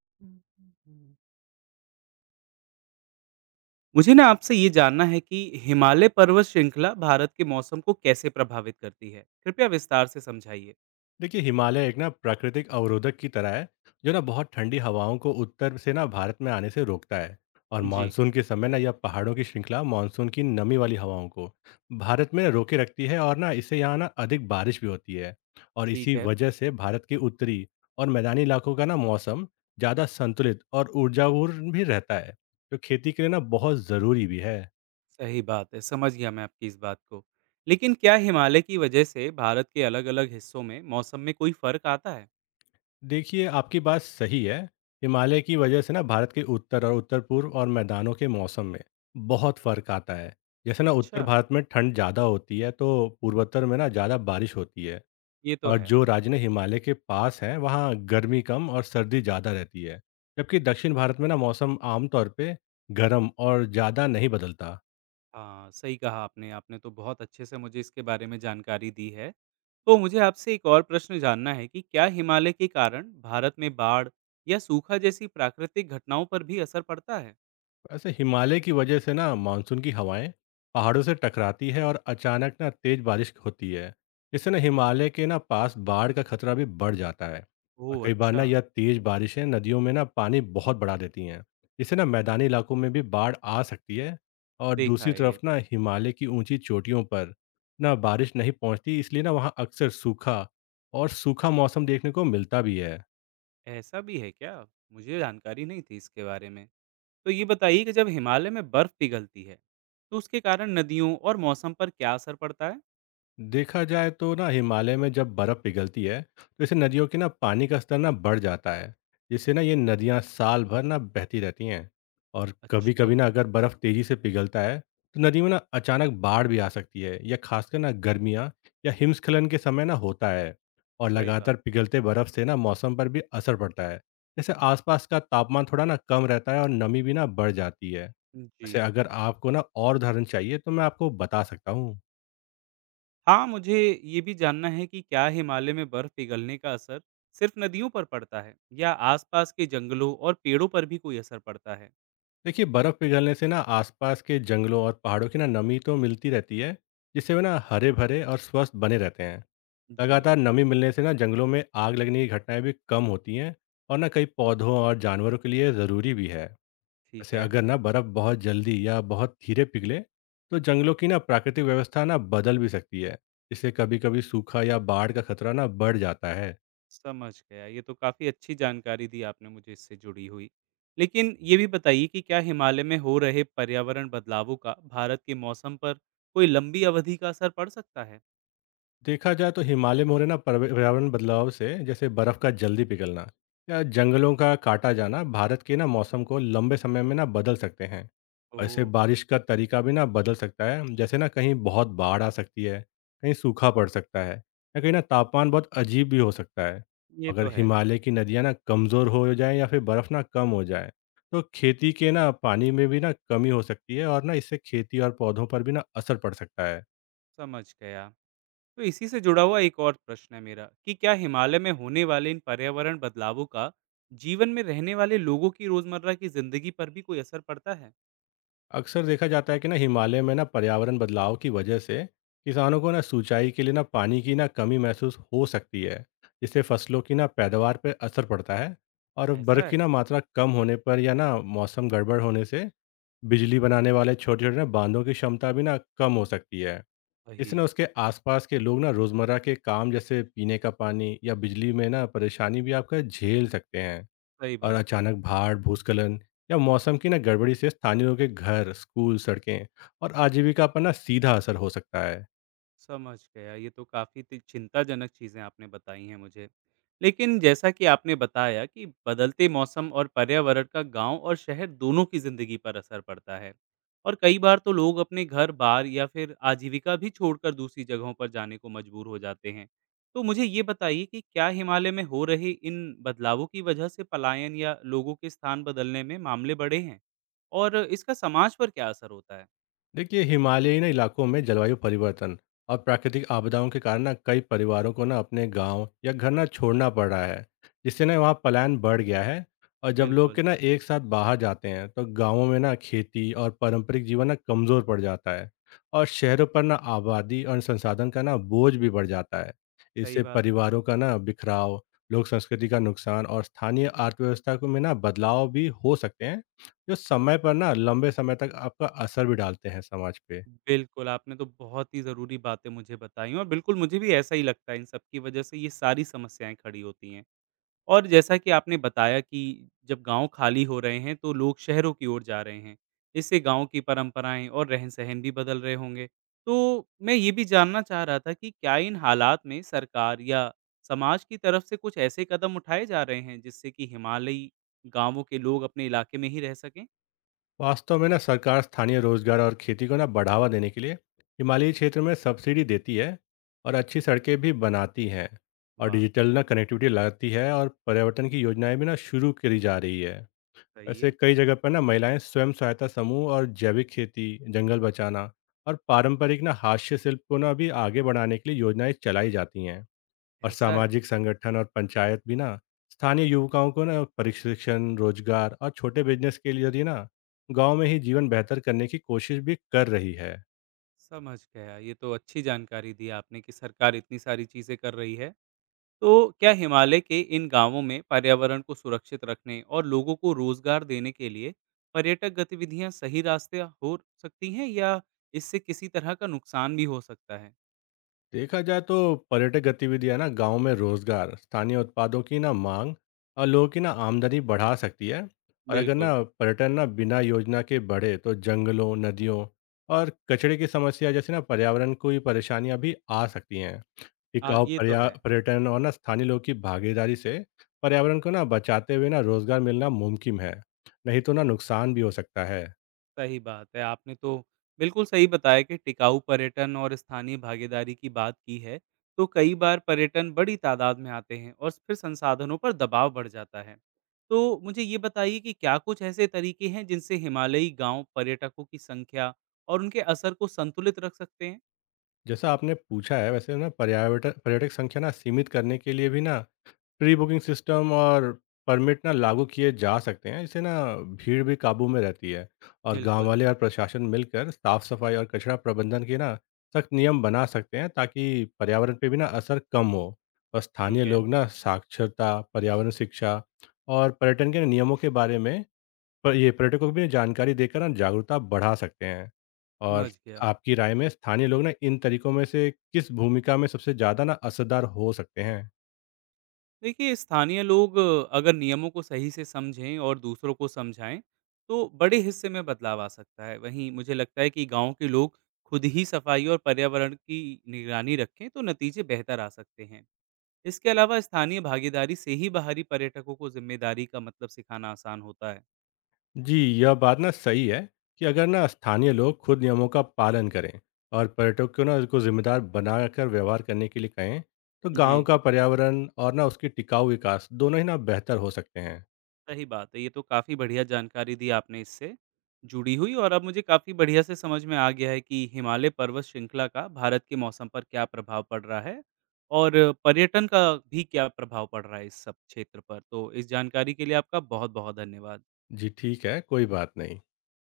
मुझे आपसे ये जानना है कि हिमालय पर्वत श्रृंखला भारत के मौसम को कैसे प्रभावित करती है? कृपया विस्तार से समझाइए। देखिए हिमालय एक ना प्राकृतिक अवरोधक की तरह है, जो ना बहुत ठंडी हवाओं को उत्तर से ना भारत में आने से रोकता है। और जी। मानसून के समय ना यह पहाड़ों की श्रृंखला मानसून की नमी वाली हवाओं को भारत में रोके रखती है, और ना इससे यहाँ ना अधिक बारिश भी होती है। और ठीक इसी है। वजह से भारत के उत्तरी और मैदानी इलाकों का ना मौसम ज़्यादा संतुलित और ऊर्जापूर्ण भी रहता है, जो खेती के लिए ना बहुत ज़रूरी भी है। सही बात है, समझ गया मैं आपकी इस बात को। लेकिन क्या हिमालय की वजह से भारत के अलग-अलग हिस्सों में मौसम में कोई फ़र्क आता है? देखिए आपकी बात सही है। हिमालय की वजह से ना भारत के उत्तर और उत्तर पूर्व और मैदानों के मौसम में बहुत फर्क आता है। जैसे ना अच्छा। उत्तर भारत में ठंड ज़्यादा होती है, तो पूर्वोत्तर में ना ज़्यादा बारिश होती है। ये तो और है। जो राज्य ने हिमालय के पास हैं वहाँ गर्मी कम और सर्दी ज़्यादा रहती है, जबकि दक्षिण भारत में ना मौसम आमतौर पे गर्म और ज़्यादा नहीं बदलता। हाँ, सही कहा आपने। आपने तो बहुत अच्छे से मुझे इसके बारे में जानकारी दी है। तो मुझे आपसे एक और प्रश्न जानना है कि क्या हिमालय के कारण भारत में बाढ़ या सूखा जैसी प्राकृतिक घटनाओं पर भी असर पड़ता है? ऐसे हिमालय की वजह से ना मानसून की हवाएं पहाड़ों से टकराती है और अचानक ना तेज बारिश होती है। इससे ना हिमालय के ना पास बाढ़ का खतरा भी बढ़ जाता है। और ओह! कई बार अच्छा। ना यह तेज बारिशें नदियों में ना पानी बहुत बढ़ा देती हैं। इससे ना मैदानी इलाकों में भी बाढ़ आ सकती है। और देखा दूसरी है ये। तरफ ना हिमालय की ऊंची चोटियों पर ना बारिश नहीं पहुंचती, इसलिए ना वहाँ अक्सर सूखा और सूखा मौसम देखने को मिलता भी है। ऐसा भी है क्या? मुझे जानकारी नहीं थी इसके बारे में। तो ये बताइए कि जब हिमालय में बर्फ़ पिघलती है, तो उसके कारण नदियों और मौसम पर क्या असर पड़ता है? देखा जाए तो ना हिमालय में जब बर्फ़ पिघलती है तो इससे नदियों के ना पानी का स्तर ना बढ़ जाता है, जिससे ना ये नदियाँ साल भर ना बहती रहती हैं। और कभी अच्छा। कभी ना अगर बर्फ़ तेज़ी से पिघलता है तो नदी में ना अचानक बाढ़ भी आ सकती है, या खासकर ना गर्मियाँ या हिमस्खलन के समय ना होता है। और सही बात। लगातार पिघलते बर्फ़ से ना मौसम पर भी असर पड़ता है। जैसे आसपास का तापमान थोड़ा ना कम रहता है और नमी भी ना बढ़ जाती है। जी। जैसे अगर आपको ना और उदाहरण चाहिए तो मैं आपको बता सकता हूँ। हाँ, मुझे ये भी जानना है कि क्या हिमालय में बर्फ़ पिघलने का असर सिर्फ नदियों पर पड़ता है या आसपास के जंगलों और पेड़ों पर भी कोई असर पड़ता है? देखिए बर्फ़ पिघलने से ना आसपास के जंगलों और पहाड़ों की ना नमी तो मिलती रहती है, जिससे वे ना हरे भरे और स्वस्थ बने रहते हैं। जी। लगातार नमी मिलने से ना जंगलों में आग लगने की घटनाएं भी कम होती हैं, और ना कई पौधों और जानवरों के लिए ज़रूरी भी है। ठीक वैसे है। अगर ना बर्फ़ बहुत जल्दी या बहुत धीरे पिघले तो जंगलों की ना प्राकृतिक व्यवस्था ना बदल भी सकती है, जिससे कभी कभी सूखा या बाढ़ का खतरा ना बढ़ जाता है। समझ गया। ये तो काफ़ी अच्छी जानकारी दी आपने मुझे इससे जुड़ी हुई। लेकिन ये भी बताइए कि क्या हिमालय में हो रहे पर्यावरण बदलावों का भारत के मौसम पर कोई लंबी अवधि का असर पड़ सकता है? देखा जाए तो हिमालय में हो रहे ना पर्यावरण बदलाव से जैसे बर्फ का जल्दी पिघलना या जंगलों का काटा जाना भारत के ना मौसम को लंबे समय में ना बदल सकते हैं। और इससे ओह! बारिश का तरीका भी ना बदल सकता है। जैसे ना कहीं बहुत बाढ़ आ सकती है, कहीं सूखा पड़ सकता है, या कहीं ना तापमान बहुत अजीब भी हो सकता है। ये अगर तो है। हिमालय की नदियाँ ना कमज़ोर हो जाएं या फिर बर्फ़ ना कम हो जाए तो खेती के ना पानी में भी ना कमी हो सकती है, और ना इससे खेती और पौधों पर भी ना असर पड़ सकता है। समझ गया। तो इसी से जुड़ा हुआ एक और प्रश्न है मेरा कि क्या हिमालय में होने वाले इन पर्यावरण बदलावों का जीवन में रहने वाले लोगों की रोज़मर्रा की ज़िंदगी पर भी कोई असर पड़ता है? अक्सर देखा जाता है कि ना हिमालय में ना पर्यावरण बदलाव की वजह से किसानों को ना सिंचाई के लिए ना पानी की ना कमी महसूस हो सकती है, जिससे फसलों की ना पैदावार पर असर पड़ता है। और ऐसा बर्फ की है? ना मात्रा कम होने पर या ना मौसम गड़बड़ होने से बिजली बनाने वाले छोटे छोटे ना बांधों की क्षमता भी ना कम हो सकती है। इससे ना वही। उसके आसपास के लोग ना रोजमर्रा के काम जैसे पीने का पानी या बिजली में ना परेशानी भी आपका झेल सकते हैं। सही और बात है। अचानक बाढ़, भूस्खलन या मौसम की ना गड़बड़ी से स्थानीय लोगों के घर, स्कूल, सड़कें और आजीविका पर ना सीधा असर हो सकता है। समझ गया। ये तो काफ़ी ति चिंताजनक चीज़ें आपने बताई हैं मुझे। लेकिन जैसा कि आपने बताया कि बदलते मौसम और पर्यावरण का गाँव और शहर दोनों की ज़िंदगी पर असर पड़ता है। और कई बार तो लोग अपने घर-बार या फिर आजीविका भी छोड़कर दूसरी जगहों पर जाने को मजबूर हो जाते हैं। तो मुझे ये बताइए कि क्या हिमालय में हो रहे इन बदलावों की वजह से पलायन या लोगों के स्थान बदलने में मामले बढ़े हैं? और इसका समाज पर क्या असर होता है? देखिए हिमालयी ना इलाकों में जलवायु परिवर्तन और प्राकृतिक आपदाओं के कारण ना कई परिवारों को ना अपने गांव या घर ना छोड़ना पड़ रहा है, जिससे ना वहाँ पलायन बढ़ गया है। और जब लोग बिल्कुल। के ना एक साथ बाहर जाते हैं तो गांवों में ना खेती और पारंपरिक जीवन ना कमज़ोर पड़ जाता है, और शहरों पर ना आबादी और संसाधन का ना बोझ भी बढ़ जाता है। सही इससे बात है। परिवारों का ना बिखराव, लोक संस्कृति का नुकसान और स्थानीय अर्थव्यवस्था को में ना बदलाव भी हो सकते हैं, जो समय पर ना लंबे समय तक आपका असर भी डालते हैं समाज पे। बिल्कुल, आपने तो बहुत ही ज़रूरी बातें मुझे बताई और बिल्कुल मुझे भी ऐसा ही लगता है इन सब की वजह से ये सारी समस्याएँ खड़ी होती हैं। और जैसा कि आपने बताया कि जब गाँव खाली हो रहे हैं तो लोग शहरों की ओर जा रहे हैं। इससे गाँव की परंपराएँ और रहन-सहन भी बदल रहे होंगे। तो मैं ये भी जानना चाह रहा था कि क्या इन हालात में सरकार या समाज की तरफ से कुछ ऐसे कदम उठाए जा रहे हैं जिससे कि हिमालयी गाँवों के लोग अपने इलाके में ही रह सकें? वास्तव में ना सरकार स्थानीय रोजगार और खेती को ना बढ़ावा देने के लिए हिमालयी क्षेत्र में सब्सिडी देती है, और अच्छी सड़कें भी बनाती हैं, और वाह! डिजिटल ना कनेक्टिविटी लाती है, और पर्यावरण की योजनाएं भी ना शुरू करी जा रही है। सही ऐसे है। कई जगह पर ना महिलाएं स्वयं सहायता समूह और जैविक खेती, जंगल बचाना और पारंपरिक ना हास्य शिल्प को ना भी आगे बढ़ाने के लिए योजनाएं चलाई जाती हैं। और ऐसा है। सामाजिक संगठन और पंचायत भी ना स्थानीय युवकाओं को ना प्रशिक्षण, रोजगार और छोटे बिजनेस के लिए भी ना गांव में ही जीवन बेहतर करने की कोशिश भी कर रही है। समझ गया। ये तो अच्छी जानकारी दी आपने कि सरकार इतनी सारी चीज़ें कर रही है। तो क्या हिमालय के इन गाँवों में पर्यावरण को सुरक्षित रखने और लोगों को रोज़गार देने के लिए पर्यटक गतिविधियाँ सही रास्ते हो सकती हैं या इससे किसी तरह का नुकसान भी हो सकता है? देखा जाए तो पर्यटक गतिविधियां ना गांव में रोजगार, स्थानीय उत्पादों की ना मांग और लोगों की ना आमदनी बढ़ा सकती है। और अगर ना बिल्कुल। पर्यटन ना बिना योजना के बढ़े तो जंगलों, नदियों और कचरे की समस्या जैसे ना पर्यावरण को ही परेशानियां भी आ सकती हैं। टिकाऊ ये तो पर्या है। पर्यटन और ना स्थानीय लोगों की भागीदारी से पर्यावरण को ना बचाते हुए ना रोजगार मिलना मुमकिन है, नहीं तो ना नुकसान भी हो सकता है। सही बात है। आपने तो बिल्कुल सही बताया कि टिकाऊ पर्यटन और स्थानीय भागीदारी की बात की है, तो कई बार पर्यटन बड़ी तादाद में आते हैं और फिर संसाधनों पर दबाव बढ़ जाता है। तो मुझे ये बताइए कि क्या कुछ ऐसे तरीके हैं जिनसे हिमालयी गांव पर्यटकों की संख्या और उनके असर को संतुलित रख सकते हैं? जैसा आपने पूछा है वैसे ना पर्यावटन पर्यटक संख्या ना सीमित करने के लिए भी ना प्री बुकिंग सिस्टम और परमिट ना लागू किए जा सकते हैं, इससे ना भीड़ भी काबू में रहती है। और गांव बिल्कुल। वाले और प्रशासन मिलकर साफ सफाई और कचरा प्रबंधन के ना सख्त नियम बना सकते हैं, ताकि पर्यावरण पे भी ना असर कम हो। और स्थानीय ठीक है। लोग ना साक्षरता, पर्यावरण शिक्षा और पर्यटन के नियमों के बारे में पर ये पर्यटकों को भी जानकारी देकर ना जागरूकता बढ़ा सकते हैं। और समझ गया। आपकी राय में स्थानीय लोग ना इन तरीकों में से किस भूमिका में सबसे ज़्यादा ना असरदार हो सकते हैं? देखिए, स्थानीय लोग अगर नियमों को सही से समझें और दूसरों को समझाएँ, तो बड़े हिस्से में बदलाव आ सकता है। वहीं मुझे लगता है कि गाँव के लोग खुद ही सफाई और पर्यावरण की निगरानी रखें, तो नतीजे बेहतर आ सकते हैं। इसके अलावा स्थानीय भागीदारी से ही बाहरी पर्यटकों को ज़िम्मेदारी का मतलब सिखाना आसान होता है। जी यह बात ना सही है कि अगर ना स्थानीय लोग खुद नियमों का पालन करें और पर्यटक को ना उसको जिम्मेदार बनाकर व्यवहार करने के लिए कहें, तो गांव जी। का पर्यावरण और ना उसकी टिकाऊ विकास दोनों ही ना बेहतर हो सकते हैं। सही बात है। ये तो काफ़ी बढ़िया जानकारी दी आपने इससे जुड़ी हुई और अब मुझे काफ़ी बढ़िया से समझ में आ गया है कि हिमालय पर्वत श्रृंखला का भारत के मौसम पर क्या प्रभाव पड़ रहा है और पर्यटन का भी क्या प्रभाव पड़ रहा है इस सब क्षेत्र पर। तो इस जानकारी के लिए आपका बहुत-बहुत धन्यवाद। जी ठीक है, कोई बात नहीं।